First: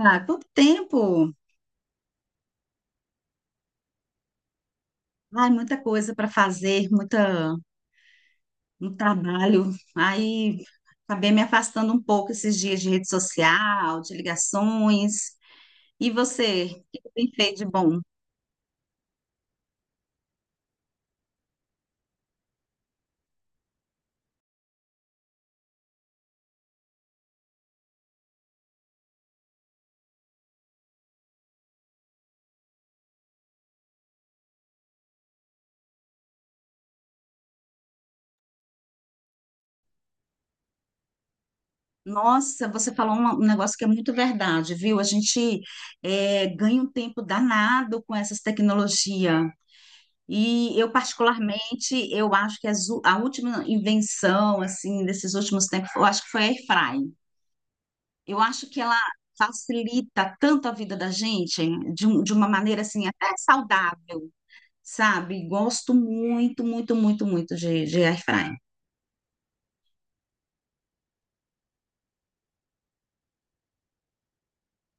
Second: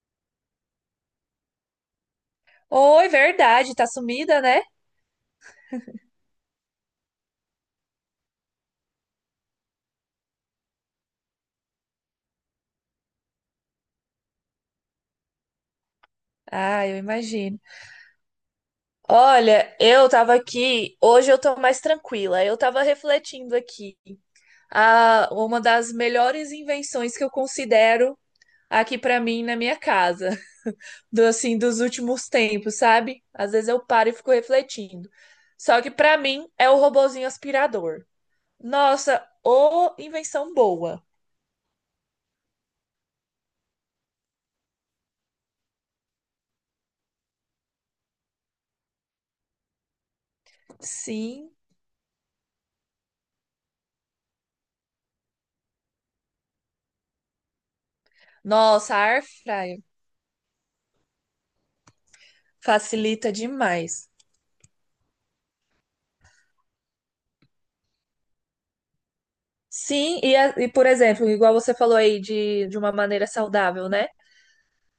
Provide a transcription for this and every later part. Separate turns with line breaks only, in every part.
Ah, quanto tempo!
Oi, verdade, tá sumida, né?
Ai, muita coisa para fazer, muita, muito trabalho. Aí acabei me afastando um pouco esses dias de rede social, de ligações. E você, o
Ah, eu
que que tem feito
imagino.
de bom?
Olha, eu tava aqui, hoje eu tô mais tranquila. Eu tava refletindo aqui. Ah, uma das melhores invenções que eu considero aqui pra mim na minha casa, do assim dos últimos tempos, sabe? Às vezes eu paro e fico refletindo. Só que pra mim é o robozinho aspirador. Nossa, ô invenção boa.
Nossa, você falou um negócio que é muito verdade, viu? A gente é, ganha um tempo danado com essas tecnologias. E eu,
Sim.
particularmente, eu acho que a última invenção, assim, desses últimos tempos, eu acho que foi a airfryer. Eu acho que
Nossa,
ela
a air fryer
facilita tanto a vida da gente de uma maneira assim até
facilita demais.
saudável, sabe? Gosto muito, muito, muito, muito de air fryer.
Sim, e por exemplo, igual você falou aí de uma maneira saudável, né?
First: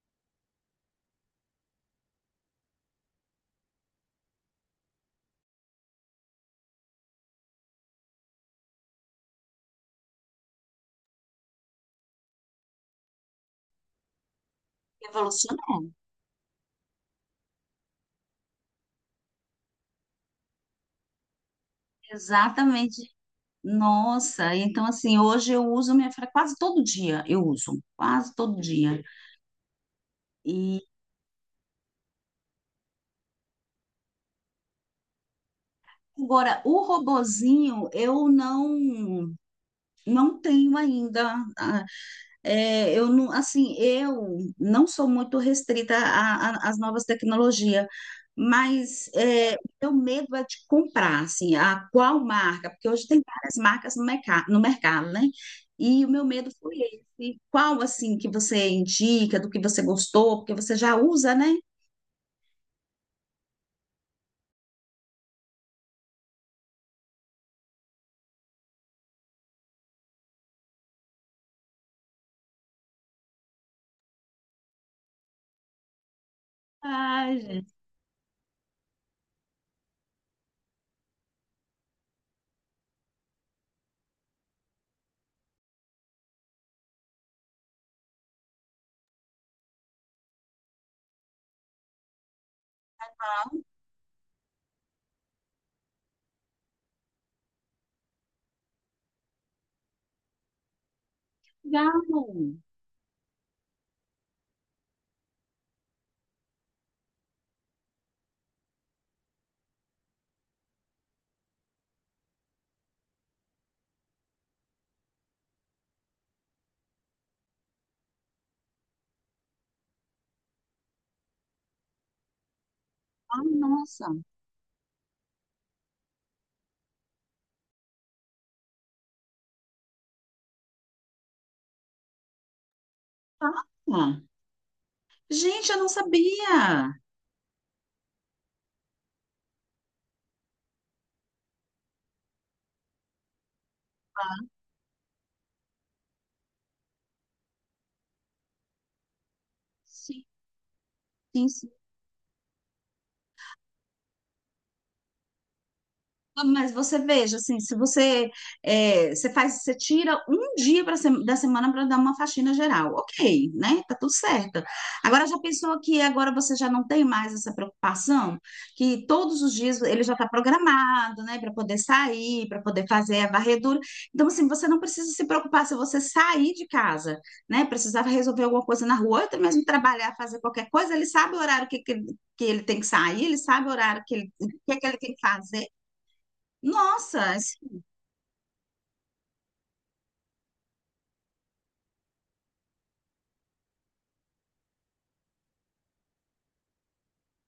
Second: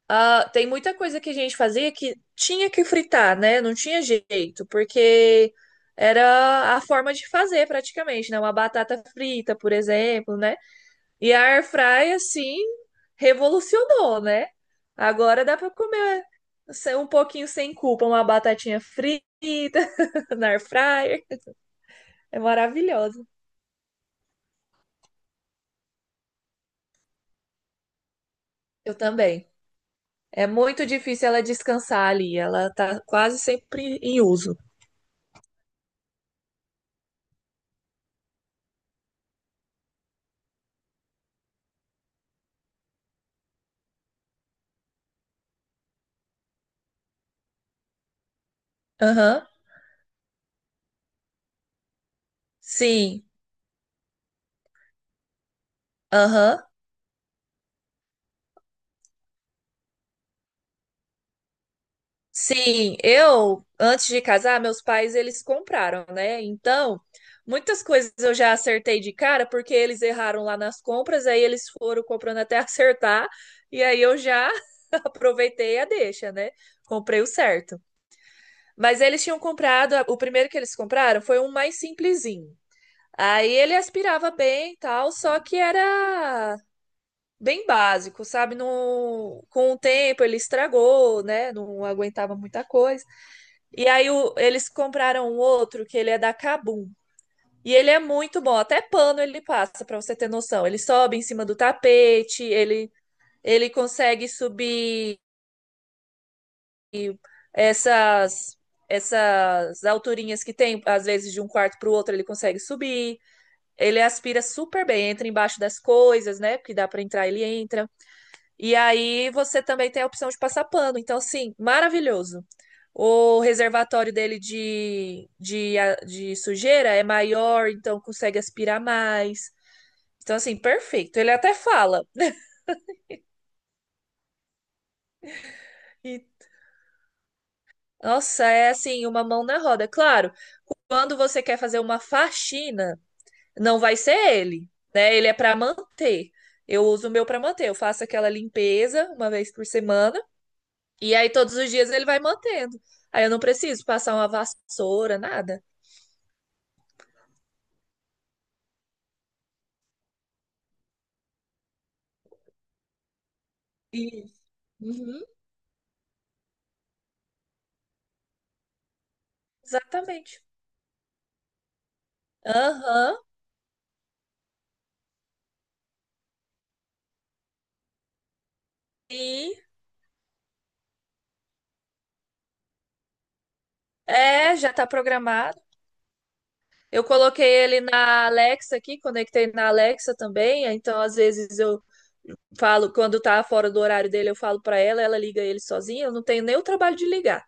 Ah, tem muita coisa que a gente fazia que tinha que fritar, né? Não tinha jeito, porque era a forma de fazer praticamente, né? Uma batata frita, por exemplo, né? E a air fry assim, revolucionou, né? Agora dá para
Revolucionário.
comer um pouquinho sem culpa, uma batatinha frita na air fryer. É
Exatamente.
maravilhoso.
Nossa, então assim, hoje eu uso minha air quase todo dia, eu uso, quase todo
Eu
dia.
também. É
E
muito difícil ela descansar ali, ela tá quase sempre em uso.
agora o robozinho eu não tenho ainda. Ah, é, eu não, assim, eu não sou muito restrita às novas tecnologias, mas
Aham.
é, meu medo é de comprar, assim, a qual marca, porque hoje tem
Sim.
várias marcas no mercado, né? E o meu medo
Aham.
foi esse. Qual, assim, que você indica, do que você gostou, porque você já usa, né?
Sim, eu antes de casar, meus pais eles compraram, né? Então, muitas coisas eu já acertei de cara porque eles erraram lá nas compras, aí eles foram comprando até acertar, e aí eu já aproveitei a deixa, né? Comprei o
Ai, gente,
certo. Mas eles tinham comprado, o primeiro que eles compraram foi um mais simplesinho. Aí ele aspirava bem e tal, só que era bem básico, sabe? No, com o tempo ele estragou, né? Não aguentava muita coisa. E aí eles compraram um outro que ele é da Kabum. E ele é muito bom, até pano ele passa, pra você ter noção. Ele sobe em cima do tapete,
legal.
ele consegue subir essas essas alturinhas que tem, às vezes de um quarto para o outro ele consegue subir. Ele aspira super bem, entra embaixo das coisas, né? Porque dá para entrar, ele entra. E aí você também tem a opção de passar pano. Então, assim, maravilhoso. O
Ai, nossa.
reservatório dele de sujeira é maior, então consegue aspirar mais. Então, assim, perfeito. Ele até fala. Né?
Ah, gente, eu não
E,
sabia.
nossa, é assim, uma mão na roda. Claro, quando você quer fazer uma faxina, não vai ser ele, né? Ele é para manter. Eu uso o meu para manter. Eu faço aquela limpeza uma vez por semana
Sim,
e aí
sim.
todos os dias ele vai mantendo. Aí eu não preciso passar uma vassoura, nada.
Mas você veja, assim, se você, é, você faz, você tira um dia pra sem- da semana para dar uma faxina geral, ok, né? Tá tudo
E,
certo.
Uhum,
Agora já pensou que agora você já não tem mais essa preocupação, que todos os dias ele já está
exatamente.
programado, né, para poder sair, para poder
Aham.
fazer a varredura. Então, assim, você não precisa se preocupar se você sair de casa, né? Precisava resolver alguma coisa na rua, ou até
E
mesmo trabalhar, fazer qualquer coisa, ele sabe o horário que ele tem que sair, ele sabe o horário que ele, o
é,
que
já
é que
tá
ele tem que
programado.
fazer.
Eu
Nossa,
coloquei ele na Alexa aqui, conectei na Alexa também. Então, às vezes eu falo, quando tá fora do horário dele, eu falo pra ela, ela liga ele sozinha. Eu não tenho nem o trabalho de ligar.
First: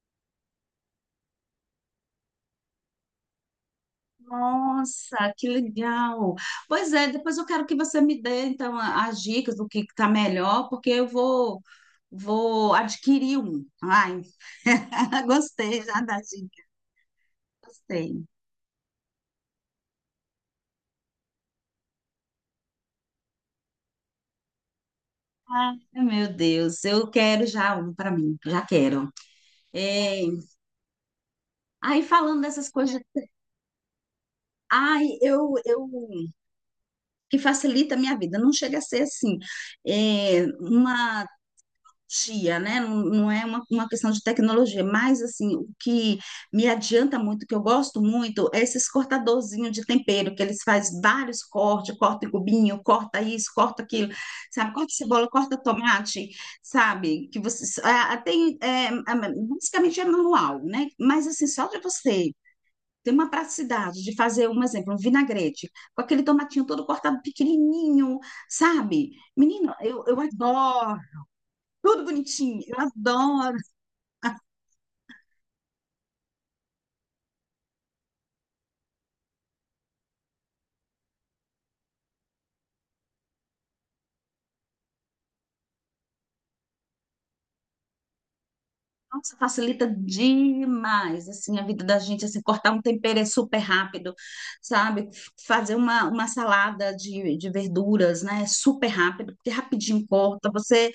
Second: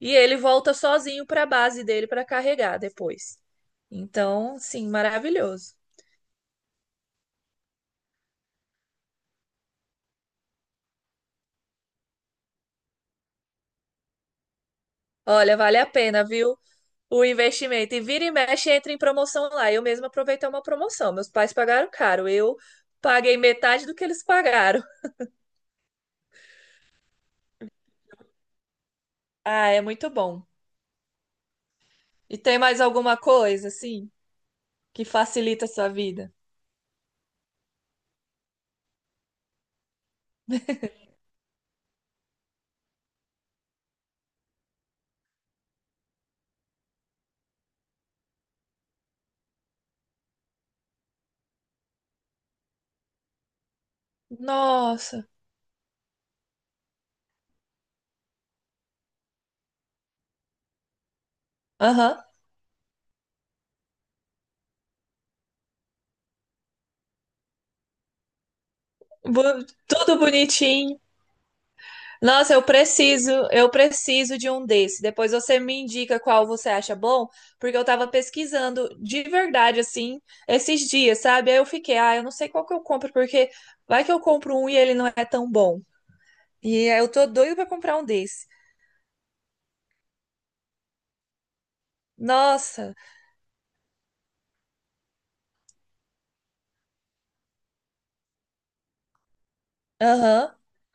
E ele volta sozinho para a base dele para carregar depois. Então, sim,
nossa, que
maravilhoso.
legal. Pois é, depois eu quero que você me dê então as dicas do que está melhor, porque eu vou vou adquirir um. Ai,
Olha, vale
gostei
a
já da
pena, viu?
dica,
O investimento. E vira
gostei.
e mexe, entra em promoção lá. Eu mesma aproveitei uma promoção. Meus pais pagaram caro. Eu paguei metade do que eles pagaram.
Ai, meu Deus, eu quero já um para mim, já quero.
Ah, é muito
É,
bom.
aí
E
falando
tem
dessas
mais
coisas,
alguma coisa, assim, que
ai,
facilita a
eu
sua vida?
que facilita a minha vida, não chega a ser assim, é, uma tia, né? Não, não é uma questão de tecnologia, mas assim, o que me adianta muito, que eu gosto muito, é esses cortadorzinhos de tempero, que eles fazem vários cortes, corta em cubinho, corta isso, corta aquilo, sabe? Corta
Nossa.
cebola, corta tomate, sabe? Que você basicamente é manual, né? Mas assim, só de
Aham.
você ter uma praticidade de fazer, um exemplo, um vinagrete, com aquele tomatinho todo cortado pequenininho, sabe? Menino, eu
Tudo
adoro
bonitinho.
tudo
Nossa,
bonitinho, eu adoro.
eu preciso de um desse. Depois você me indica qual você acha bom, porque eu tava pesquisando de verdade assim esses dias, sabe? Aí eu fiquei, ah, eu não sei qual que eu compro, porque vai que eu compro um e ele não é tão bom. E aí eu tô doido pra comprar um desse.
Nossa, facilita demais, assim, a vida da gente, assim, cortar um
Nossa,
tempero é super rápido, sabe? Fazer uma salada de verduras, né? É super rápido, porque rapidinho corta,
aham.
você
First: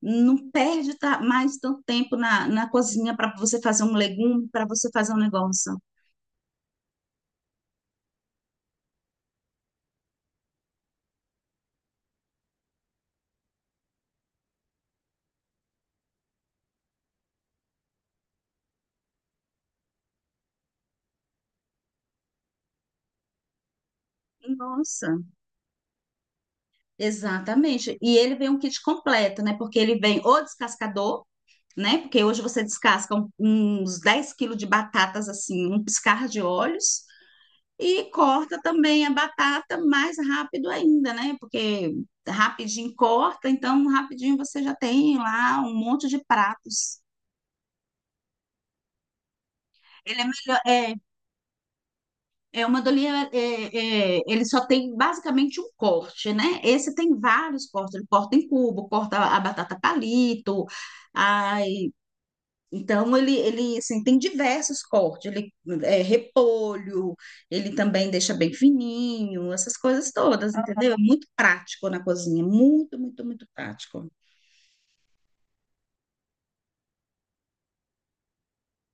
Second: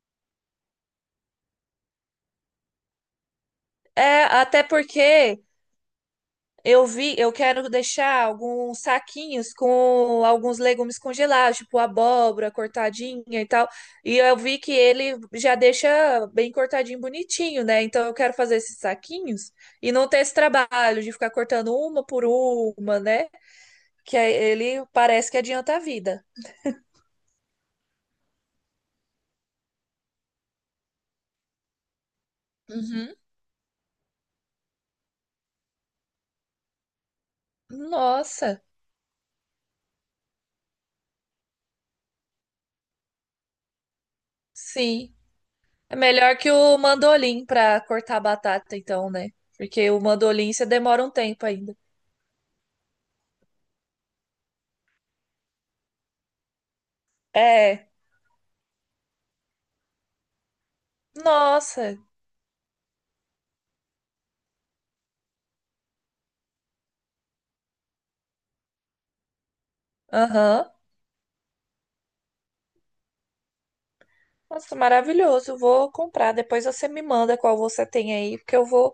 não perde mais tanto tempo na cozinha para você fazer um
É,
legume,
até
para você fazer um
porque
negócio.
eu vi, eu quero deixar alguns saquinhos com alguns legumes congelados, tipo abóbora cortadinha e tal. E eu vi que ele já deixa bem cortadinho, bonitinho, né? Então eu quero fazer esses saquinhos e não ter esse trabalho de ficar cortando uma por uma, né? Que aí ele
Nossa,
parece que adianta a vida.
exatamente. E ele vem um kit completo, né? Porque ele vem o descascador, né? Porque hoje você descasca
Uhum.
uns 10 quilos de batatas assim, um piscar de olhos, e
Nossa,
corta também a batata mais rápido ainda, né? Porque rapidinho corta, então rapidinho você já
sim.
tem lá um
É
monte de
melhor que o
pratos.
mandolim para cortar a batata, então, né? Porque o
Ele é
mandolim
melhor,
você
é,
demora um tempo ainda.
é uma dolia, ele só tem basicamente um corte, né? Esse tem vários
É.
cortes, ele corta em cubo, corta a batata palito, ai,
Nossa,
Então, ele assim, tem diversos cortes, ele é repolho, ele também deixa bem fininho, essas coisas todas,
Aham.
entendeu? É muito prático na cozinha, muito, muito, muito prático.
Nossa, maravilhoso. Vou comprar. Depois você me manda qual você tem aí, porque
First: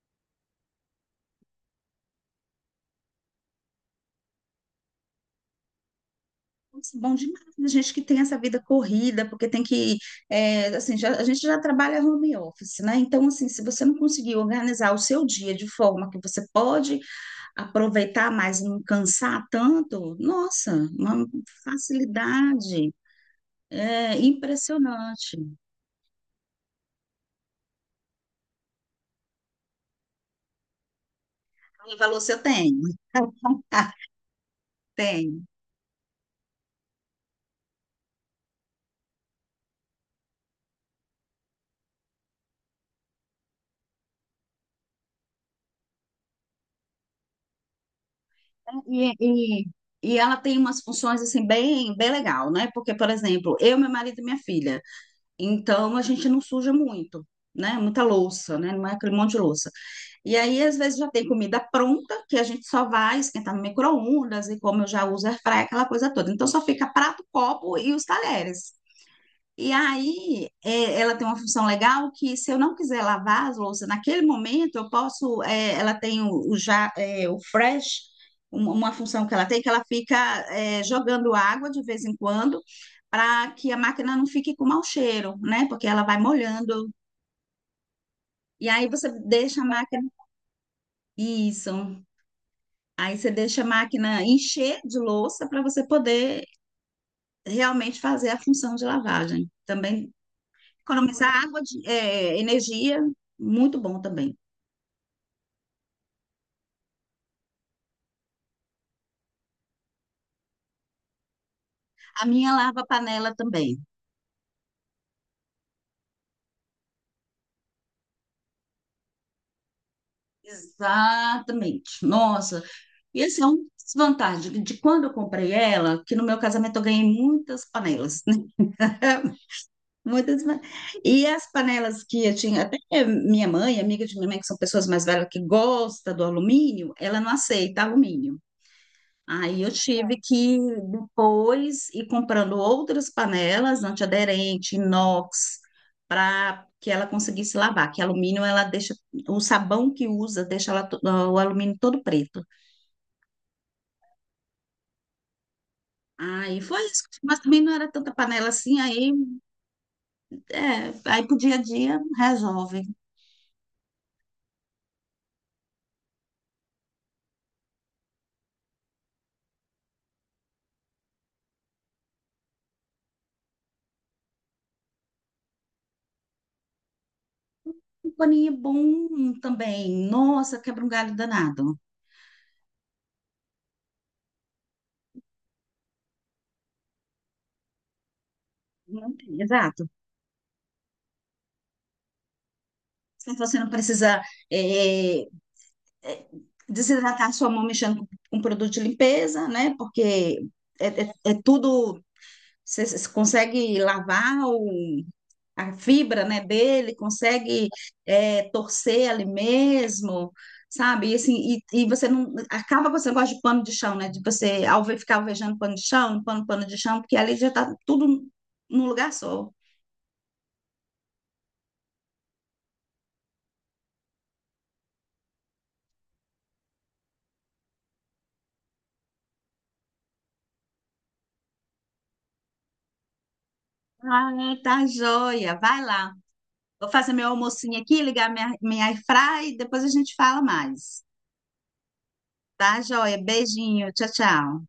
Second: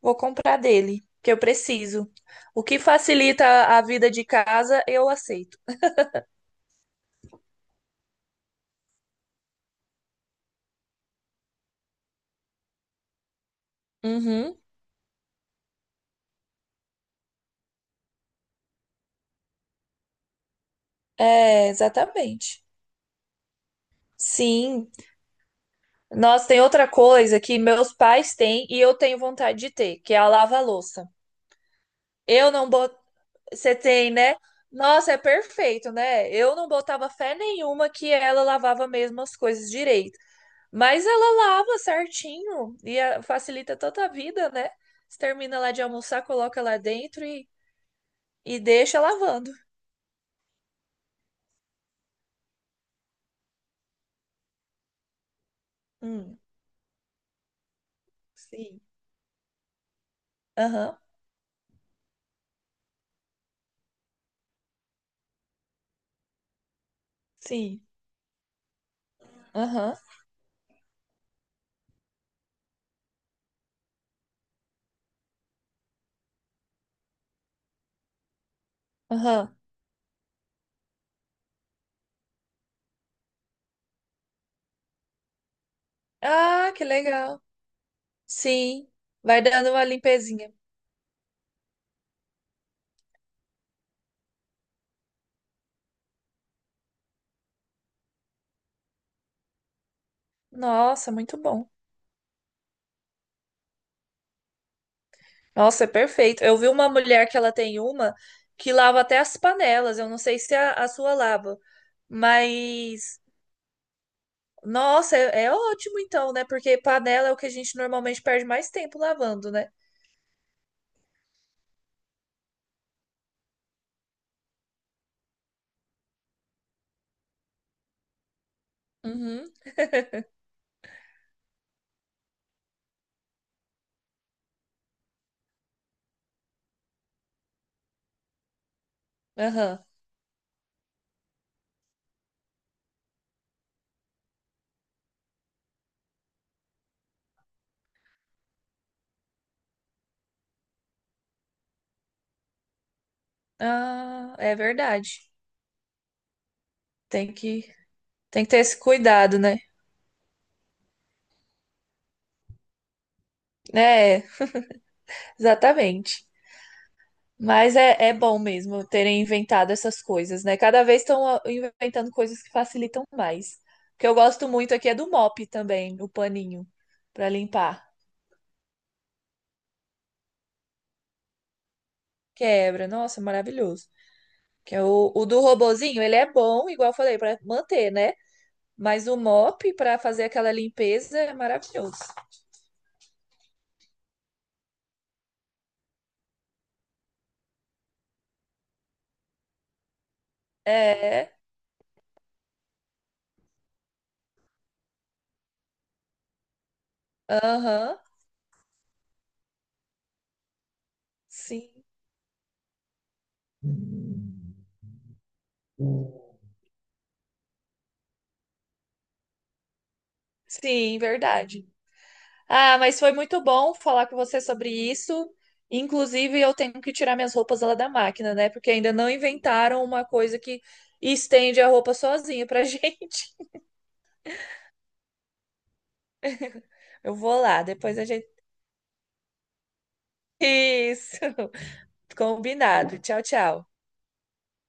vou comprar dele, que eu preciso. O que facilita a vida de casa, eu aceito.
Nossa, bom demais, a gente que tem essa vida corrida, porque tem que, é, assim, a gente já trabalha home office, né? Então, assim, se você não conseguir
Uhum.
organizar o seu dia de forma que você pode aproveitar mais e não cansar tanto, nossa, uma
É, exatamente.
facilidade, é
Sim.
impressionante.
Nossa, tem outra coisa que meus pais têm e eu tenho vontade de ter, que é a lava-louça.
Ela falou se eu
Eu não
tenho.
boto. Você
Ah,
tem, né? Nossa, é
tenho.
perfeito, né? Eu não botava fé nenhuma que ela lavava mesmo as coisas direito. Mas ela lava certinho e ah, facilita toda a vida, né? Você termina lá de almoçar, coloca lá dentro e deixa
E,
lavando.
e, e ela tem umas funções assim bem, bem legal, né? Porque, por exemplo, eu, meu marido e minha filha. Então a gente
Hum,
não suja muito. Né, muita louça, né,
sim.
não é aquele monte de louça. E aí, às
Aham,
vezes, já tem comida pronta, que a gente só vai esquentar no micro-ondas, e como eu já uso airfryer, aquela coisa toda. Então, só fica prato, copo
sim.
e os talheres. E
Aham,
aí, é, ela tem uma função legal que, se eu não quiser lavar as louças naquele momento, eu posso. É, ela tem o fresh, uma função que ela
aham.
tem, que ela fica, é, jogando água de vez em quando, para que a máquina não fique com mau cheiro, né? Porque ela vai
Ah, que
molhando.
legal.
E aí,
Sim.
você
Vai
deixa a
dando uma
máquina.
limpezinha.
Isso. Aí, você deixa a máquina encher de louça para você poder realmente fazer a função de lavagem. Também
Nossa,
economizar
muito
água,
bom.
é, energia, muito bom também.
Nossa, é perfeito. Eu vi uma mulher que ela tem uma que lava até as panelas. Eu não sei se a sua lava,
A minha lava
mas
panela também.
nossa, é, é ótimo então, né? Porque panela é o que a gente normalmente perde mais tempo lavando, né?
Exatamente. Nossa, e esse é um desvantagem de quando eu comprei ela, que no meu casamento eu ganhei muitas panelas, né?
Uhum,
Muitas. E as panelas que eu tinha, até minha mãe, amiga de minha mãe, que são pessoas mais velhas que gosta do alumínio, ela não aceita alumínio. Aí eu
aham.
tive que depois ir comprando outras panelas antiaderente, inox, para que ela conseguisse lavar, que alumínio ela deixa, o sabão que usa deixa ela, o alumínio todo preto.
Ah, é verdade.
Aí foi isso,
Tem
mas também
que,
não era tanta
tem
panela
que ter
assim,
esse
aí,
cuidado, né?
é, aí pro dia a dia resolve.
É, exatamente. Mas é, é bom mesmo terem inventado essas coisas, né? Cada vez estão ah, inventando coisas que facilitam mais. O que eu gosto muito aqui é do mop também, o paninho para limpar.
Um paninho bom também, nossa, quebra um galho danado.
Quebra, nossa, maravilhoso. Que é o do robozinho, ele é bom, igual eu falei, para manter, né? Mas
Não
o
tem,
mop
exato.
para fazer aquela limpeza é maravilhoso.
Se você não precisa eh, é, desidratar a sua mão mexendo com um produto de limpeza, né? Porque
É,
é tudo. Você consegue lavar o, a fibra, né, dele, consegue
aham,
é, torcer ali mesmo, sabe? E, assim,
sim,
e você não. Acaba com esse negócio de pano de chão, né? De você alve, ficar alvejando pano de chão, limpando pano de chão, porque ali já está tudo num lugar só.
sim, verdade. Ah, mas foi muito bom falar com você sobre isso. Inclusive, eu tenho que tirar minhas roupas lá da máquina, né? Porque ainda não inventaram uma coisa que estende a roupa sozinha pra gente.
Ah, tá joia. Vai lá. Vou fazer
Eu
meu
vou lá,
almocinho
depois
aqui,
a gente.
ligar minha, minha airfry e depois a gente fala mais.
Isso,
Tá,
combinado.
joia?
Tchau, tchau.
Beijinho. Tchau, tchau.